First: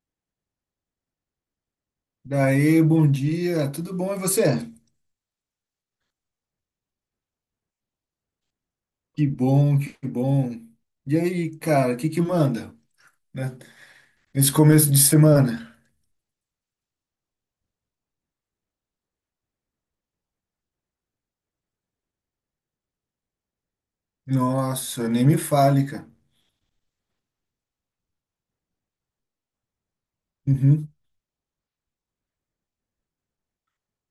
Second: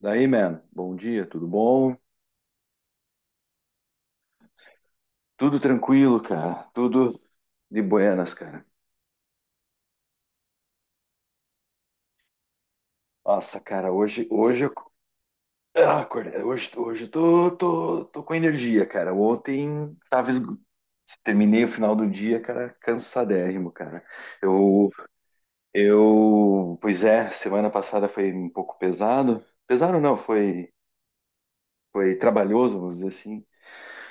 Daí, man, bom dia, tudo bom? Daí, bom dia, tudo bom e você? Tudo tranquilo, cara, tudo de buenas, cara. Que bom, que bom. E aí, cara, o que manda, né? Nossa, cara, Nesse começo de semana? ah, acordei, hoje eu tô com energia, cara. Ontem tava, terminei o final do dia, cara, cansadérrimo, cara. Eu, Nossa, nem me fale, cara. Pois é, semana passada foi um pouco pesado, pesado não, foi, Uhum, trabalhoso, vamos dizer assim.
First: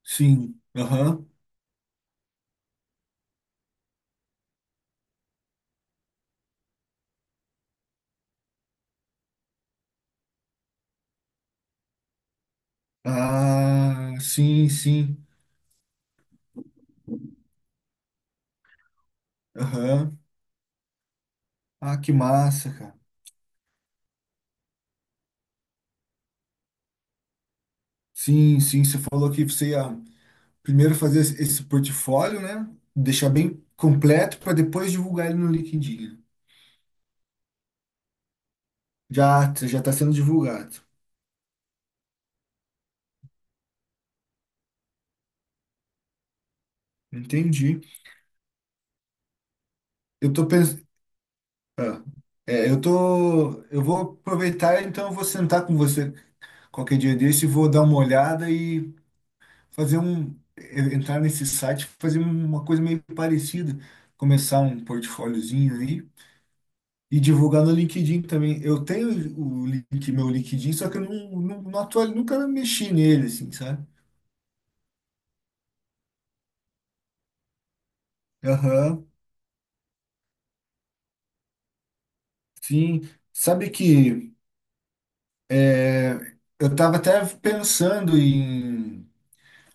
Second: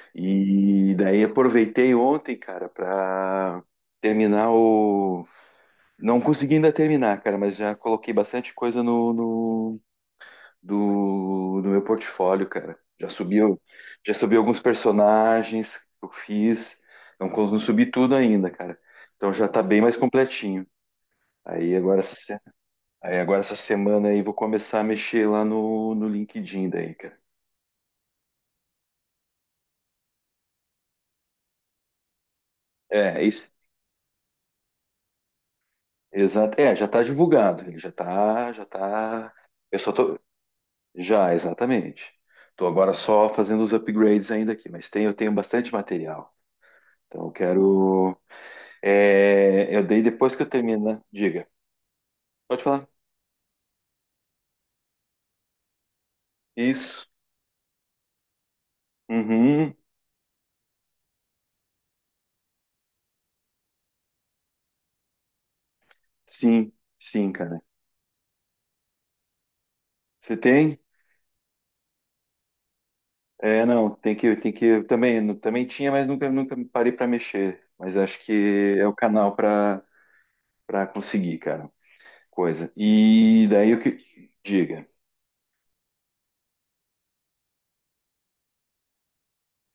sim, E daí aham. aproveitei ontem, cara, pra terminar o. Não consegui ainda terminar, cara, mas já coloquei bastante coisa no, no, do, do meu portfólio, cara. Já subi, já Ah, subi alguns sim, sim, personagens que eu fiz. Não, não subi tudo ainda, cara. Então já tá bem mais aham. completinho. Aí Ah, agora que essa, se- massa, cara. Aí agora essa semana aí vou começar a mexer lá no LinkedIn daí, cara. Sim, sim, você falou que você ia primeiro fazer esse portfólio, né? É, Deixar isso. bem completo para depois divulgar ele no LinkedIn. Exato. É, já tá divulgado. Ele já tá, já tá. Já, Eu já só está sendo tô, divulgado. Já, exatamente. Estou agora só fazendo os upgrades ainda aqui, mas eu tenho bastante material. Então eu Entendi. quero. É, eu dei Eu depois que tô eu terminar. Diga. Ah, Pode É, eu falar. tô, eu vou aproveitar, então eu vou sentar com você qualquer Isso. dia desse, e vou dar uma olhada e Uhum. fazer um, entrar nesse site, fazer uma coisa meio parecida, começar um portfóliozinho aí Sim, e sim, cara. divulgar no LinkedIn também. Eu tenho o link, meu Você LinkedIn, tem? só que eu nunca mexi nele, assim, É, sabe? não, tem que. Eu também tinha, mas nunca, nunca parei para mexer. Mas acho que é o Aham, canal para conseguir, cara. Coisa. sim. E Sabe daí o que. que Diga. é, eu tava até pensando em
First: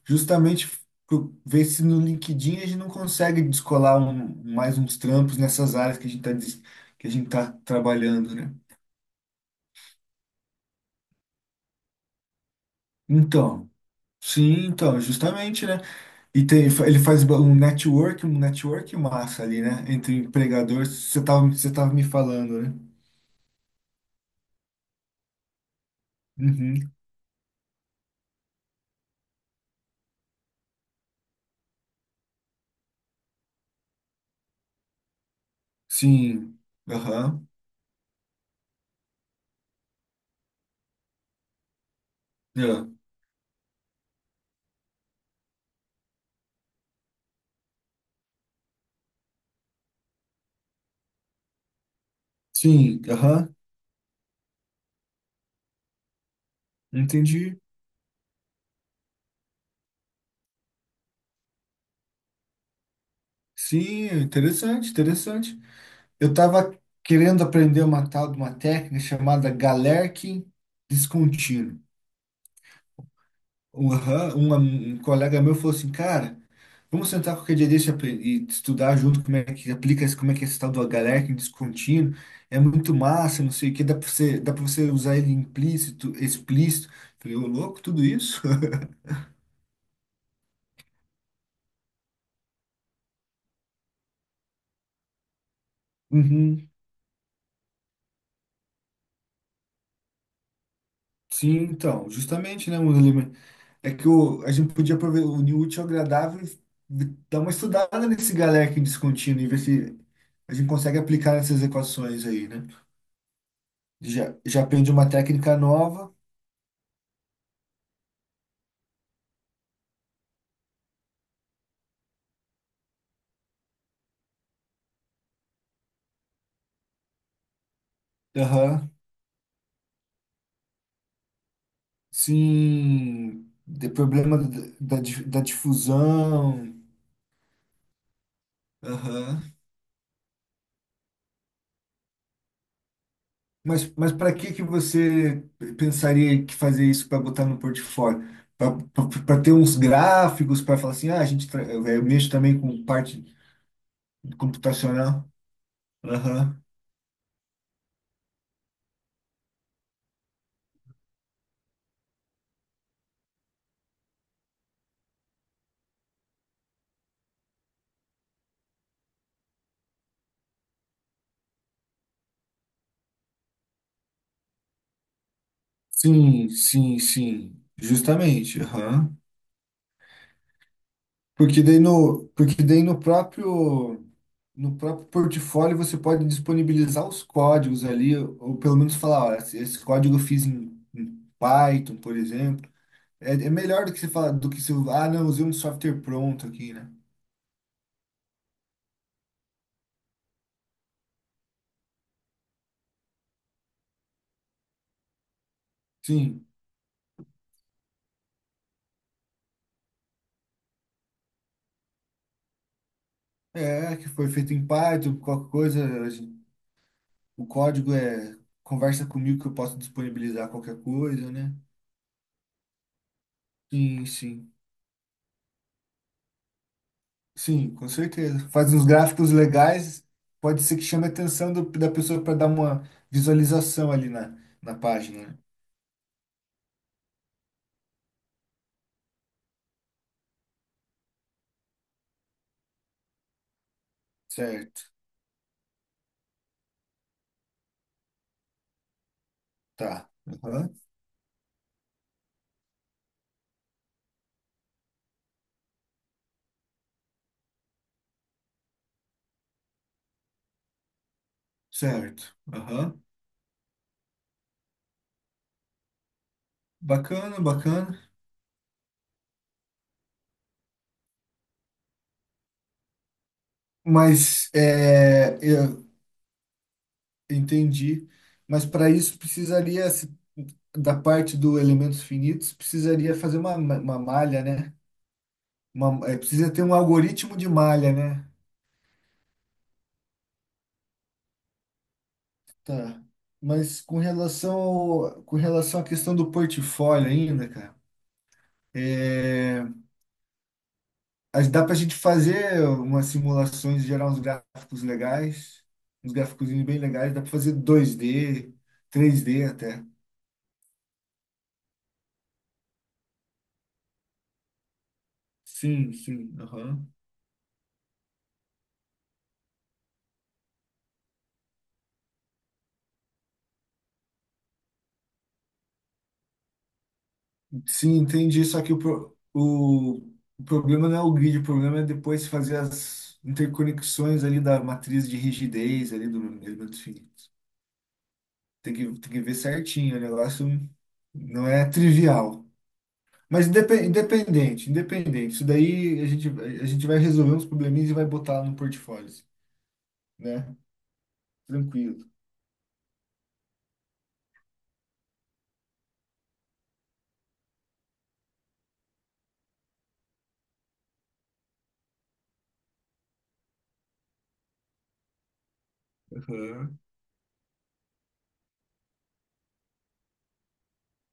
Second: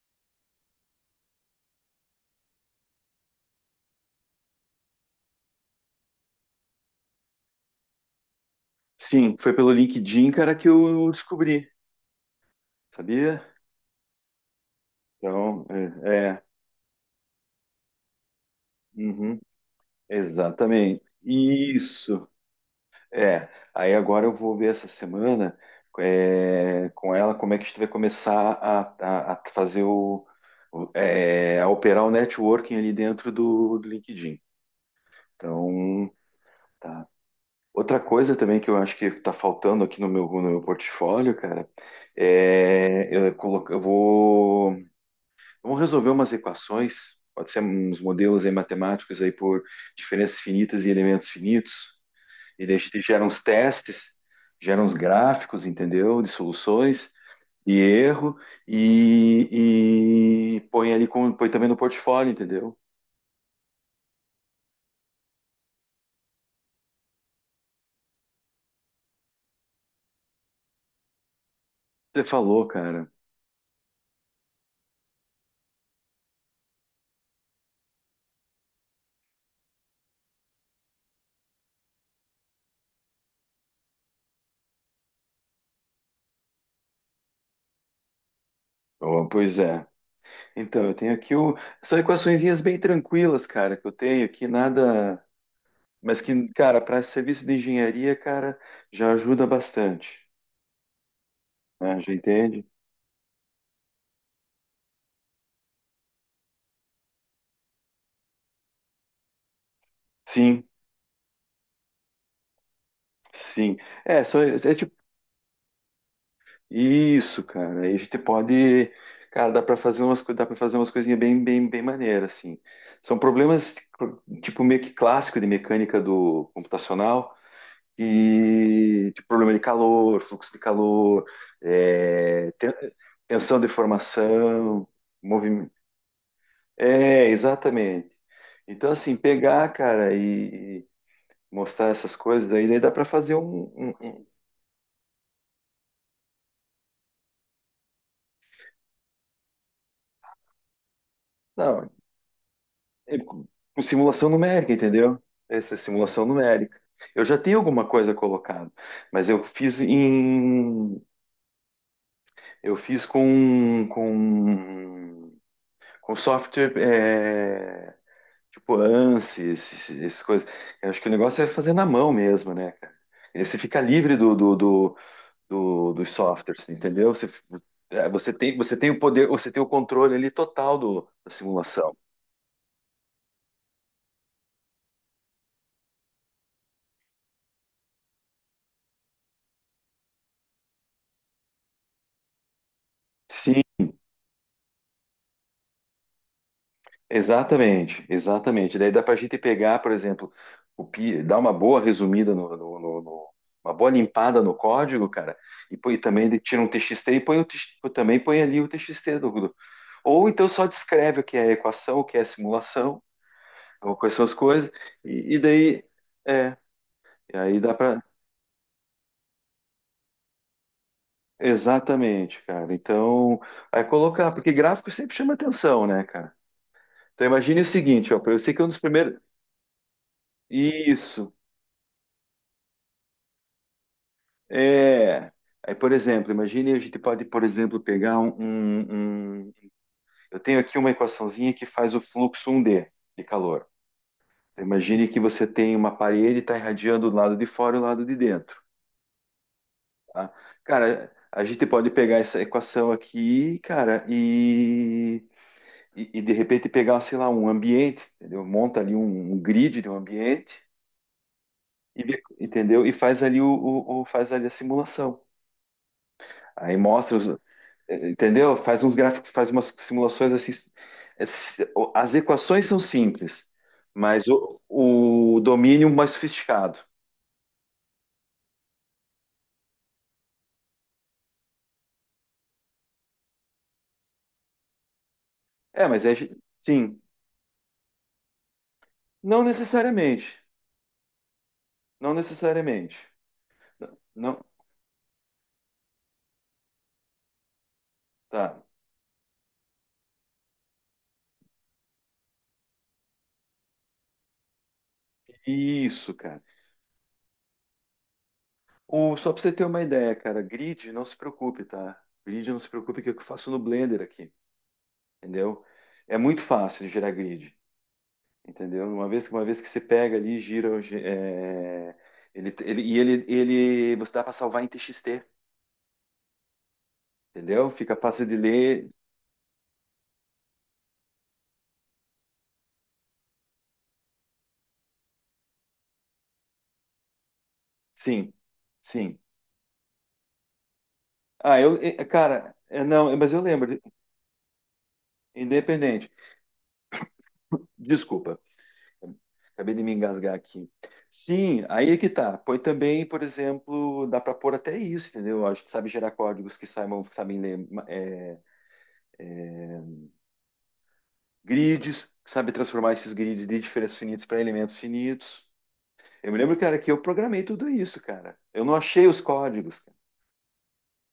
justamente ver se no LinkedIn a gente não consegue descolar mais uns trampos nessas áreas que a gente tá trabalhando, né? Sim, foi pelo LinkedIn, cara, que eu descobri. Sabia? Então, sim, então, Então, justamente, né? é, é, E tem, ele faz um network uhum, massa ali, né? Entre empregadores, exatamente. Você tava me Isso. falando, né? É. Aí agora eu vou ver essa semana, Uhum. com ela como é que a gente vai começar a fazer a operar o networking ali dentro do LinkedIn. Então, Sim. tá. Aham. Outra coisa também que eu acho que está faltando aqui no meu portfólio, cara. É. É eu, colo- eu vou Vamos resolver umas equações, pode ser uns modelos aí matemáticos aí por diferenças finitas e elementos finitos, e daí a gente Sim, gera uns aham. testes, gera uns gráficos, entendeu? De soluções Entendi. e erro, e põe também no portfólio, entendeu? Sim, interessante, interessante. Eu estava querendo aprender uma tal de uma técnica chamada Galerkin descontínuo. Você falou, cara. Um colega meu falou assim, cara, vamos sentar qualquer dia desse e estudar junto como é que aplica, como é que é esse tal do Galerkin descontínuo. É muito massa, não sei o que, dá para você usar ele implícito, explícito. Falei, ô louco, tudo isso? Oh, pois é. Então, eu tenho aqui o. São equaçõezinhas bem tranquilas, cara, que eu tenho aqui, nada. Mas que, Uhum. cara, para serviço de engenharia, cara, já ajuda bastante. Sim, Né? então, Já entende? justamente, né, é que o, a gente podia unir o útil ao agradável e dar uma estudada nesse Galerkin descontínuo e ver se a Sim, gente consegue aplicar nessas equações aí, né? sim. É, Já, só, é já é aprendi tipo, uma técnica nova. isso, cara. Aí a gente pode, cara, dá para fazer umas coisinhas bem, bem, bem maneiras, assim. São problemas tipo meio que clássico de mecânica do computacional Aham. e tipo, problema de calor, fluxo de calor, é, ten- Sim, tensão de de problema d- formação, da, di- da movimento. difusão. É, exatamente. Então, assim, Aham. pegar, cara, e mostrar essas coisas, daí dá para fazer Mas para que que você pensaria que fazer isso para botar no portfólio? Para ter uns gráficos, para falar assim, ah, não, eu mexo também com é, parte com simulação numérica, entendeu? computacional. Essa é simulação Aham. numérica. Eu já tenho alguma coisa colocada, mas eu fiz com software, tipo ANSYS, essas coisas. Eu acho que o negócio é fazer na mão mesmo, né, cara? E você fica livre dos Sim, softwares, sim, entendeu? Você, sim, é, você tem, justamente, você tem o aham. poder, você tem o controle ali total do, da simulação. Porque daí no próprio, no próprio portfólio você pode disponibilizar os códigos ali, ou pelo menos falar, ó, esse código eu fiz em, em Python, por exemplo. É, é Sim, melhor do que você falar, do que se, eu- ah, não, usei um software pronto aqui, né? exatamente, exatamente. Daí dá para a gente pegar, por exemplo, dar uma boa resumida uma boa limpada no código, cara, e, também ele Sim, tira um TXT e também põe ali o TXT Ou então só descreve o que é a equação, o que é a simulação, ou é, que quais são foi as feito em coisas, Python, e, e qualquer daí coisa, é, e o aí dá código para é, conversa comigo que eu posso disponibilizar qualquer coisa, né? exatamente, cara. Então, aí Sim, colocar, porque sim. gráfico sempre chama atenção, né, cara? Então imagine o Sim, com seguinte, ó, eu certeza. sei que é um Faz dos uns primeiros gráficos legais, pode ser que chame a isso. atenção da pessoa para dar uma visualização ali na, na página, É, né? aí, por exemplo, imagine a gente pode, por exemplo, pegar. Eu tenho aqui uma equaçãozinha que faz o fluxo 1D de calor. Então, Certo, imagine que você tem uma parede e está irradiando o lado de fora e o lado de dentro. tá. Tá? Aham. Cara, a gente pode pegar essa equação aqui, cara, e, de repente pegar, sei lá, um ambiente, entendeu? Monta ali um grid de um ambiente, Certo. entendeu? E Aham. faz ali a simulação. Aí mostra os. Bacana, bacana. Entendeu? Faz uns gráficos, faz umas simulações assim. As equações são simples, mas Mas o, é, o eu domínio mais sofisticado. entendi. Mas para isso precisaria, da parte do elementos finitos, precisaria fazer uma malha, né? É, mas É, precisa ter um sim. algoritmo de malha, né? Não necessariamente. Não necessariamente. Tá. Mas Não, não- com relação à questão do portfólio ainda, cara, tá. é, dá para a gente fazer umas simulações, gerar uns gráficos legais, uns Isso, cara. gráficos bem legais, dá para fazer dois d O, três só para d você ter uma até. ideia, cara, grid, não se preocupe, tá? Grid, não se preocupe que eu faço no Blender aqui, entendeu? Sim, É sim, muito fácil aham. de gerar grid. Entendeu? Uma vez, uma vez que você pega ali, gira, é, ele, e ele, ele, você dá para salvar em TXT, entendeu? Sim, Fica fácil de entendi. Só que ler. O problema não é o grid, o problema é depois fazer as interconexões ali da matriz de rigidez ali do elemento finito. Sim, Tem sim. que ver certinho, o negócio não Ah, é eu, trivial. cara, não, mas eu Mas lembro, independente, independente. Isso daí independente. A gente vai resolver uns probleminhas e vai Desculpa, botar no portfólio, acabei de me engasgar né? aqui. Sim, aí é Tranquilo. que tá. Põe também, por exemplo, dá para pôr até isso, entendeu? A gente sabe gerar códigos que saibam, que sabem ler grids, que sabe transformar esses grids de diferenças finitas para elementos finitos. Eu me lembro, cara, Aham. que eu programei tudo isso, cara. Eu não achei os códigos, cara.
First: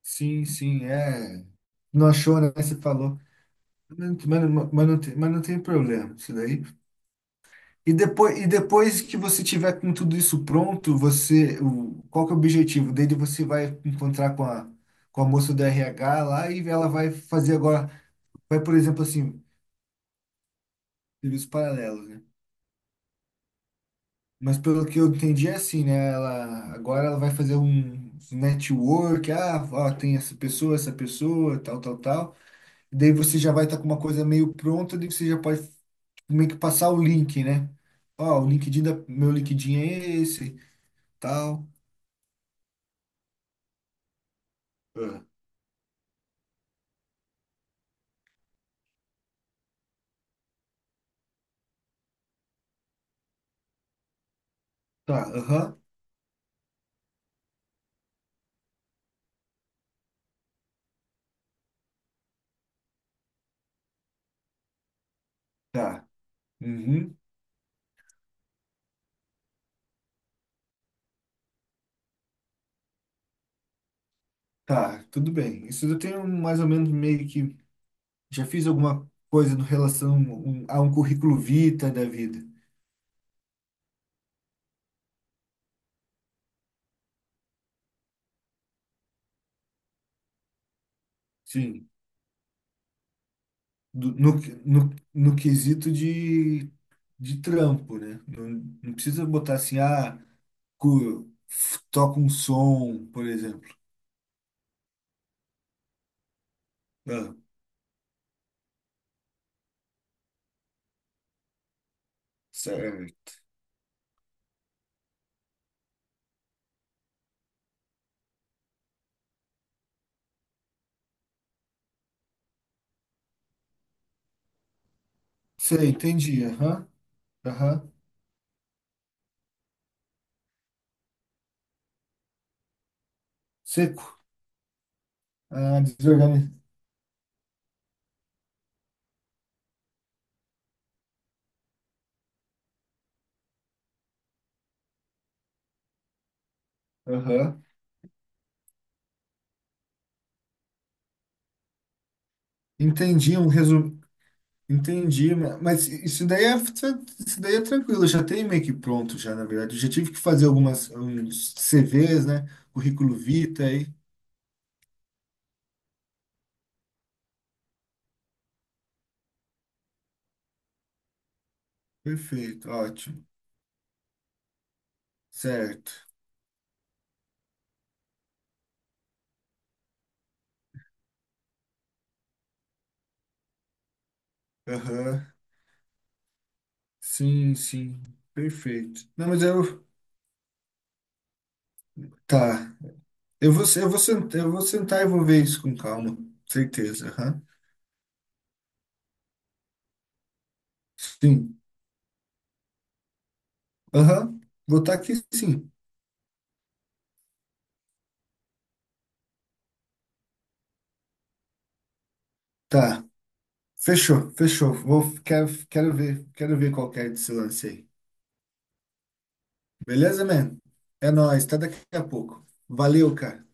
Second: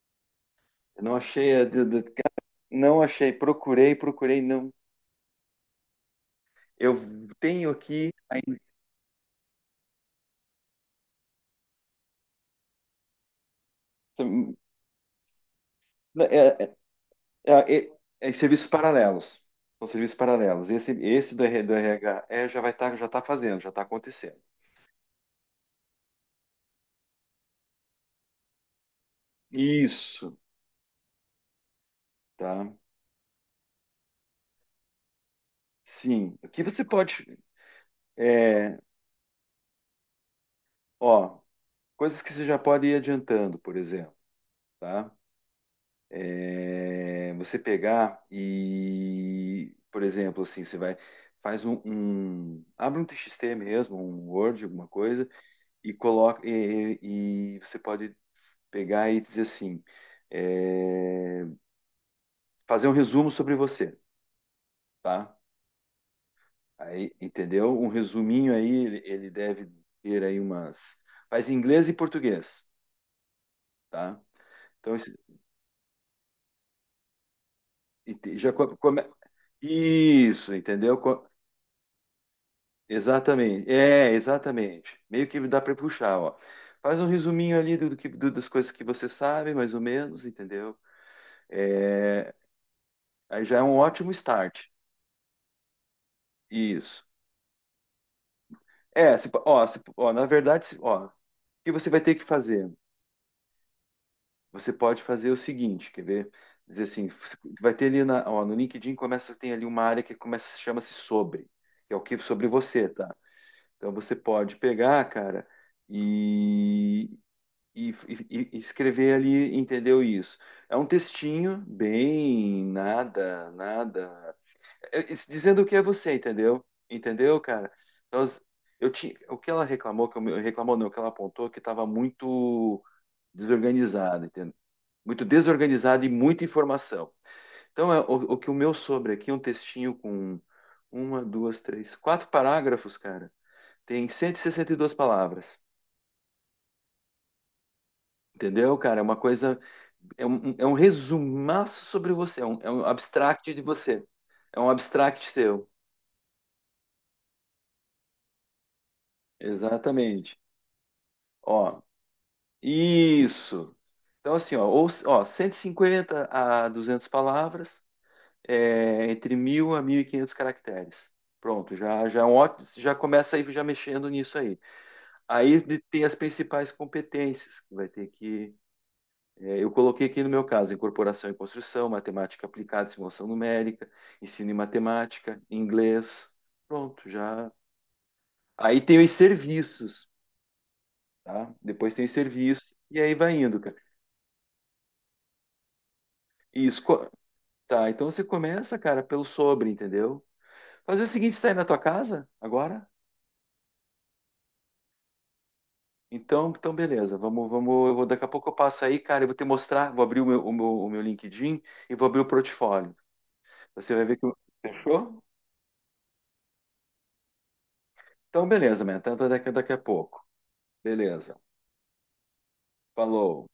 Sim, sim, Eu não é. achei, Não achou, né? Você não falou. achei, procurei, procurei, não. Mas não tem problema, isso daí. Eu tenho aqui E ainda, depois que você tiver com tudo isso pronto, você, o, qual que é o objetivo dele? Você vai encontrar hum, com a moça do RH lá é, e é- ela vai fazer agora. É Vai, serviços por exemplo, assim, paralelos. São serviços paralelos. Esse do serviços R- do paralelos, né? RH é, já vai estar, já está fazendo, já está acontecendo. Mas pelo que eu entendi é assim, né? Ela, agora ela vai fazer um network, ah, ó, tem Isso, essa pessoa, tal, tal, tal. tá? E daí você já vai estar com uma coisa meio pronta, daí você já pode Sim. O meio que que você passar o pode, link, né? Ó, é, meu LinkedIn é esse, ó, tal. coisas que você já pode ir adiantando, por exemplo, tá? Ah, É, você pegar e, por exemplo, assim, você vai, faz um, um- abre um TXT mesmo, um Word, alguma tá, coisa, aham, e coloca, e você pode pegar e dizer assim, é, fazer um resumo sobre você, tá? tá. Aí, Uhum, entendeu? Um resuminho aí, ele deve ter aí umas, faz em inglês e português, tá? Então, tá, tudo bem. Isso eu tenho mais ou menos meio que e te- já já fiz come, alguma come- coisa no relação isso, a um entendeu? Currículo vitae da vida. Exatamente, exatamente. Meio que dá para puxar, ó. Faz um resuminho ali das coisas que você sabe, mais ou menos, entendeu? Sim. É, aí já é um ótimo do- no, start. No quesito Isso. de trampo, né? Não, não É, precisa botar assim, ó, ah, na verdade, ó, o que você vai ter toca que um fazer? som, por exemplo. Você pode fazer o seguinte, quer ver? Dizer assim, Ah, você vai ter ali ó, no LinkedIn começa, tem ali uma área que começa, chama-se sobre, que é o que sobre você, tá? certo. Então você pode pegar, cara, e escrever ali, entendeu isso? É um textinho bem nada, nada, dizendo o que é Sei, você, entendi. entendeu? Aham, Entendeu, cara? aham. Então, o que ela reclamou, reclamou não, o que ela apontou, é que estava muito Seco. desorganizado, entendeu? Muito Ah, desorganizado e muita desorganizado. informação. Então, o que o meu sobre aqui é um textinho com uma, duas, três, quatro parágrafos, cara. Tem cento e sessenta e duas palavras. Aham. Entendeu, cara? É uma coisa. É um resumaço sobre você, é um Entendi, um abstract de resumo. você. É um abstract Entendi, seu. mas isso daí é tranquilo, já tem meio que pronto já, na verdade. Eu já tive que Exatamente. fazer algumas uns Ó, CVs, né? Currículo isso. vitae. Então, assim, ó, ou, ó 150 a 200 palavras, entre 1.000 a 1.500 caracteres. Pronto, já, já, é um Perfeito, já ótimo. começa aí já mexendo nisso aí. Aí Certo. tem as principais competências que vai ter que. É, eu coloquei aqui no meu caso, incorporação e construção, matemática aplicada, simulação numérica, ensino em Aham. matemática, inglês. Pronto, já. Sim, sim, Aí tem perfeito. os Não, mas eu, serviços, tá? Depois tem os tá. serviços e aí vai indo, cara. Eu vou sentar e vou ver isso com calma, Isso, certeza. Aham. tá? Então você começa, cara, pelo sobre, entendeu? Fazer o seguinte, você tá aí Sim, na tua casa agora? aham. Vou estar aqui, sim. Então, beleza. Vamos, vamos, eu vou daqui a pouco eu passo aí, cara, eu vou te mostrar, vou abrir o meu, LinkedIn e vou abrir o portfólio. Tá. Você vai ver que Fechou, eu- fechou. Fechou? Quero ver qual que é desse lance aí. Então beleza, man. Então, daqui a Beleza, pouco. man? É Beleza. nóis. Até daqui a pouco. Valeu, Falou. cara.